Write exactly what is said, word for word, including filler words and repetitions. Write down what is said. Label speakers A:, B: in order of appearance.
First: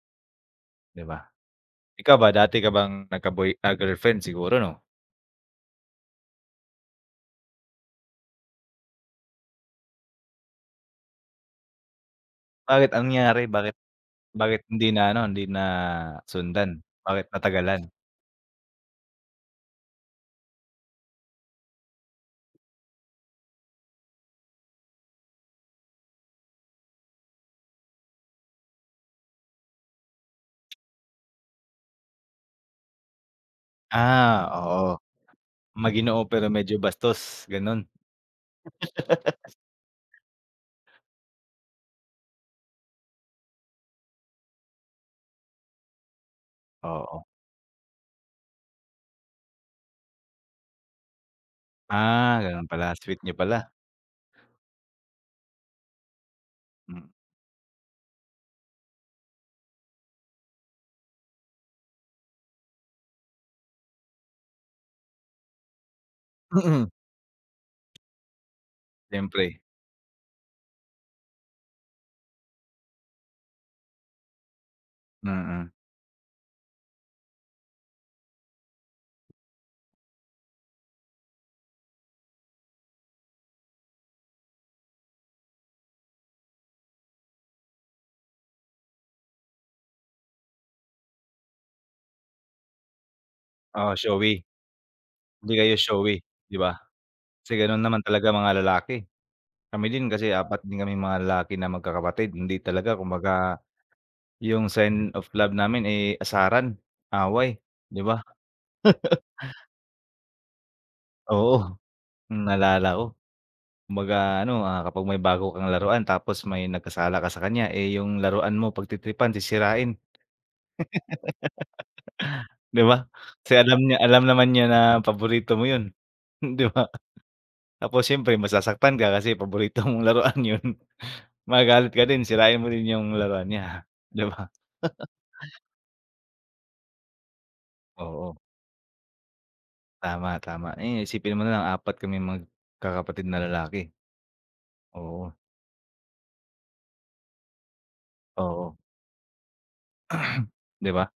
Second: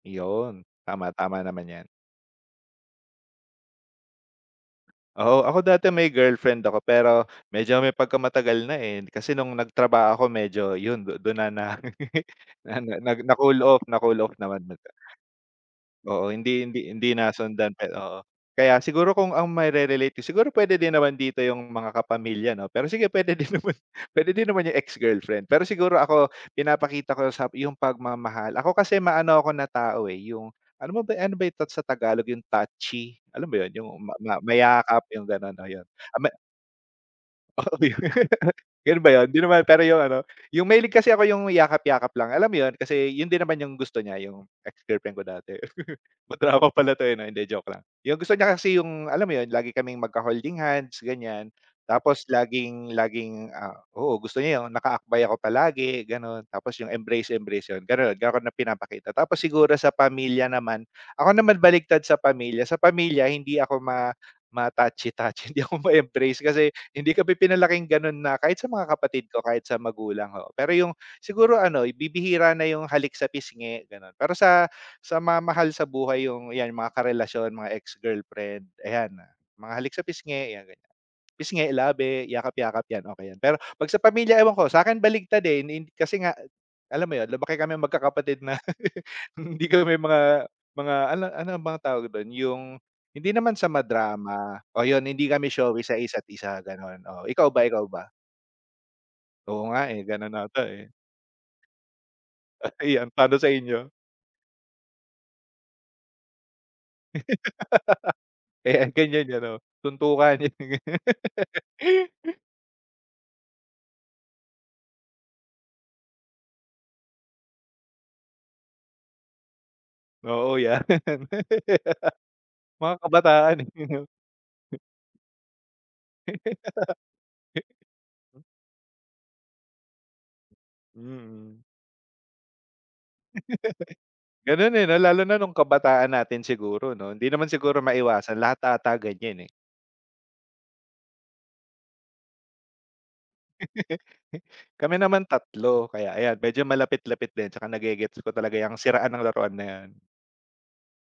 A: Iyon.
B: 'Di
A: Tama,
B: ba?
A: tama naman 'yan.
B: ikaw ba, dati ka bang nagka-boy, ah, girlfriend siguro 'no?
A: Oo. Ako dati may girlfriend ako, pero medyo may pagkamatagal na, eh. Kasi nung nagtrabaho ako, medyo yun du dun na na na
B: Bakit,
A: na
B: anong
A: na
B: nangyari?
A: na-cool
B: Bakit,
A: off, na-cool off
B: bakit
A: naman na
B: hindi
A: siya.
B: na ano, hindi
A: Oo, hindi hindi
B: nasundan?
A: hindi
B: Bakit
A: nasundan pa,
B: natagalan?
A: eh, oo. Kaya siguro kung ang maire-relate ko, siguro puwede din naman dito yung mga kapamilya, 'no. Pero sige, puwede din naman pwede din naman yung ex-girlfriend. Pero siguro ako, pinapakita ko sa yung pagmamahal. Ako kasi, maano ako na tao, eh, yung alam mo ba, ano ba yung tat sa Tagalog, yung touchy? Alam mo yun, yung ma ma
B: Ah, oo.
A: mayakap, yung gano'n, o, yun.
B: Maginoo
A: Ah, me
B: pero medyo bastos,
A: Oo.
B: gano'n.
A: Yun ba 'yon? Hindi naman, pero yung ano, yung mahilig kasi ako yung yakap-yakap lang, alam mo 'yon. Kasi yun din naman yung gusto niya, yung ex-girlfriend ko dati. Madrama pala 'to, eh,
B: Oo.
A: hindi, joke lang. Yung gusto niya kasi, yung alam mo 'yon, lagi kaming magkaholding-hands ganiyan, tapos
B: Ah, ganon pala,
A: laging
B: sweet niyo
A: laging,
B: pala.
A: ah oo, gusto niya yung nakaakbay ako palagi, gano'n. Tapos yung
B: Mm.
A: embrace, embrace, 'yon, garon, gano'n na pinapakita. Tapos siguro sa pamilya naman, ako naman baliktad sa pamilya. Sa pamilya, hindi ako ma ma-touchy-touchy, hindi ako ma-embrace kasi
B: Mm.
A: hindi kami pinalaking gano'n na, kahit sa mga kapatid ko,
B: Siyempre.
A: kahit sa magulang. Oo, pero yung siguro ano, bibihira na yung halik sa pisngi, gano'n. Pero sa sa mga
B: Mm.
A: mahal sa buhay, yung, 'yan, mga karelasyon, mga ex-girlfriend, ayan na, mga halik sa pisngi, ayan ganiyan, pisngi, labi, yakap-yakap 'yan, okey 'yan. Pero 'pag sa pamilya, ewan ko, sa'kin baliktad, eh, ni hin kasi nga alam mo 'yon, lumaki kaming magkakapatid na hindi kami mga mga ano, ano mga bang tawag dun, yung hindi naman sa
B: Oo, showy.
A: madrama o 'yon, hindi kami
B: Hindi kayo
A: showy sa
B: showy,
A: isa't
B: 'di
A: isa,
B: ba?
A: gan'on. Oh, ikaw
B: Kasi
A: ba,
B: ganun
A: Ikaw
B: naman
A: ba?
B: talaga mga lalaki.
A: Oo nga,
B: Kami
A: eh.
B: din kasi
A: Ganun ata,
B: apat din
A: eh.
B: kaming mga lalaki na magkakapatid, hindi
A: Ah,
B: talaga
A: ayan, pa'no sa
B: kumbaga,
A: inyo?
B: yung sign of love namin, eh, asaran, away, 'di ba?
A: Eh, ganiyan ano, suntukan yung ganun.
B: Oo, naalala ko. Kumbaga ano, ah, kapag may bago kang laruan tapos may nagkasala ka sa kanya, eh, yung laruan mo pagtitripan, sisirain,
A: Oo, 'yan.
B: 'di
A: Mga
B: ba? Kasi
A: kabataan, eh,
B: alam niya,
A: 'no.
B: alam naman niya na paborito mo yun, 'di ba? Tapos siyempre masasaktan ka kasi paborito mong laruan yun,
A: Mm.
B: magagalit ka din, sirain mo rin yung laruan niya, 'di ba?
A: Ganun, eh, la lalo na nung kabataan natin siguro 'no. Hindi naman siguro
B: Oo.
A: maiwasan, lahat ata ganiyan, eh.
B: Tama, tama. Ayun, isipin mo na lang, apat kaming magkakapatid na lalaki.
A: Kami naman
B: Oo.
A: tatlo, kaya ayan, medyo malapit-lapit din. Tsaka nagegets ko talaga 'yang
B: Oo.
A: siraan ng laruan na 'yan.
B: 'Di ba?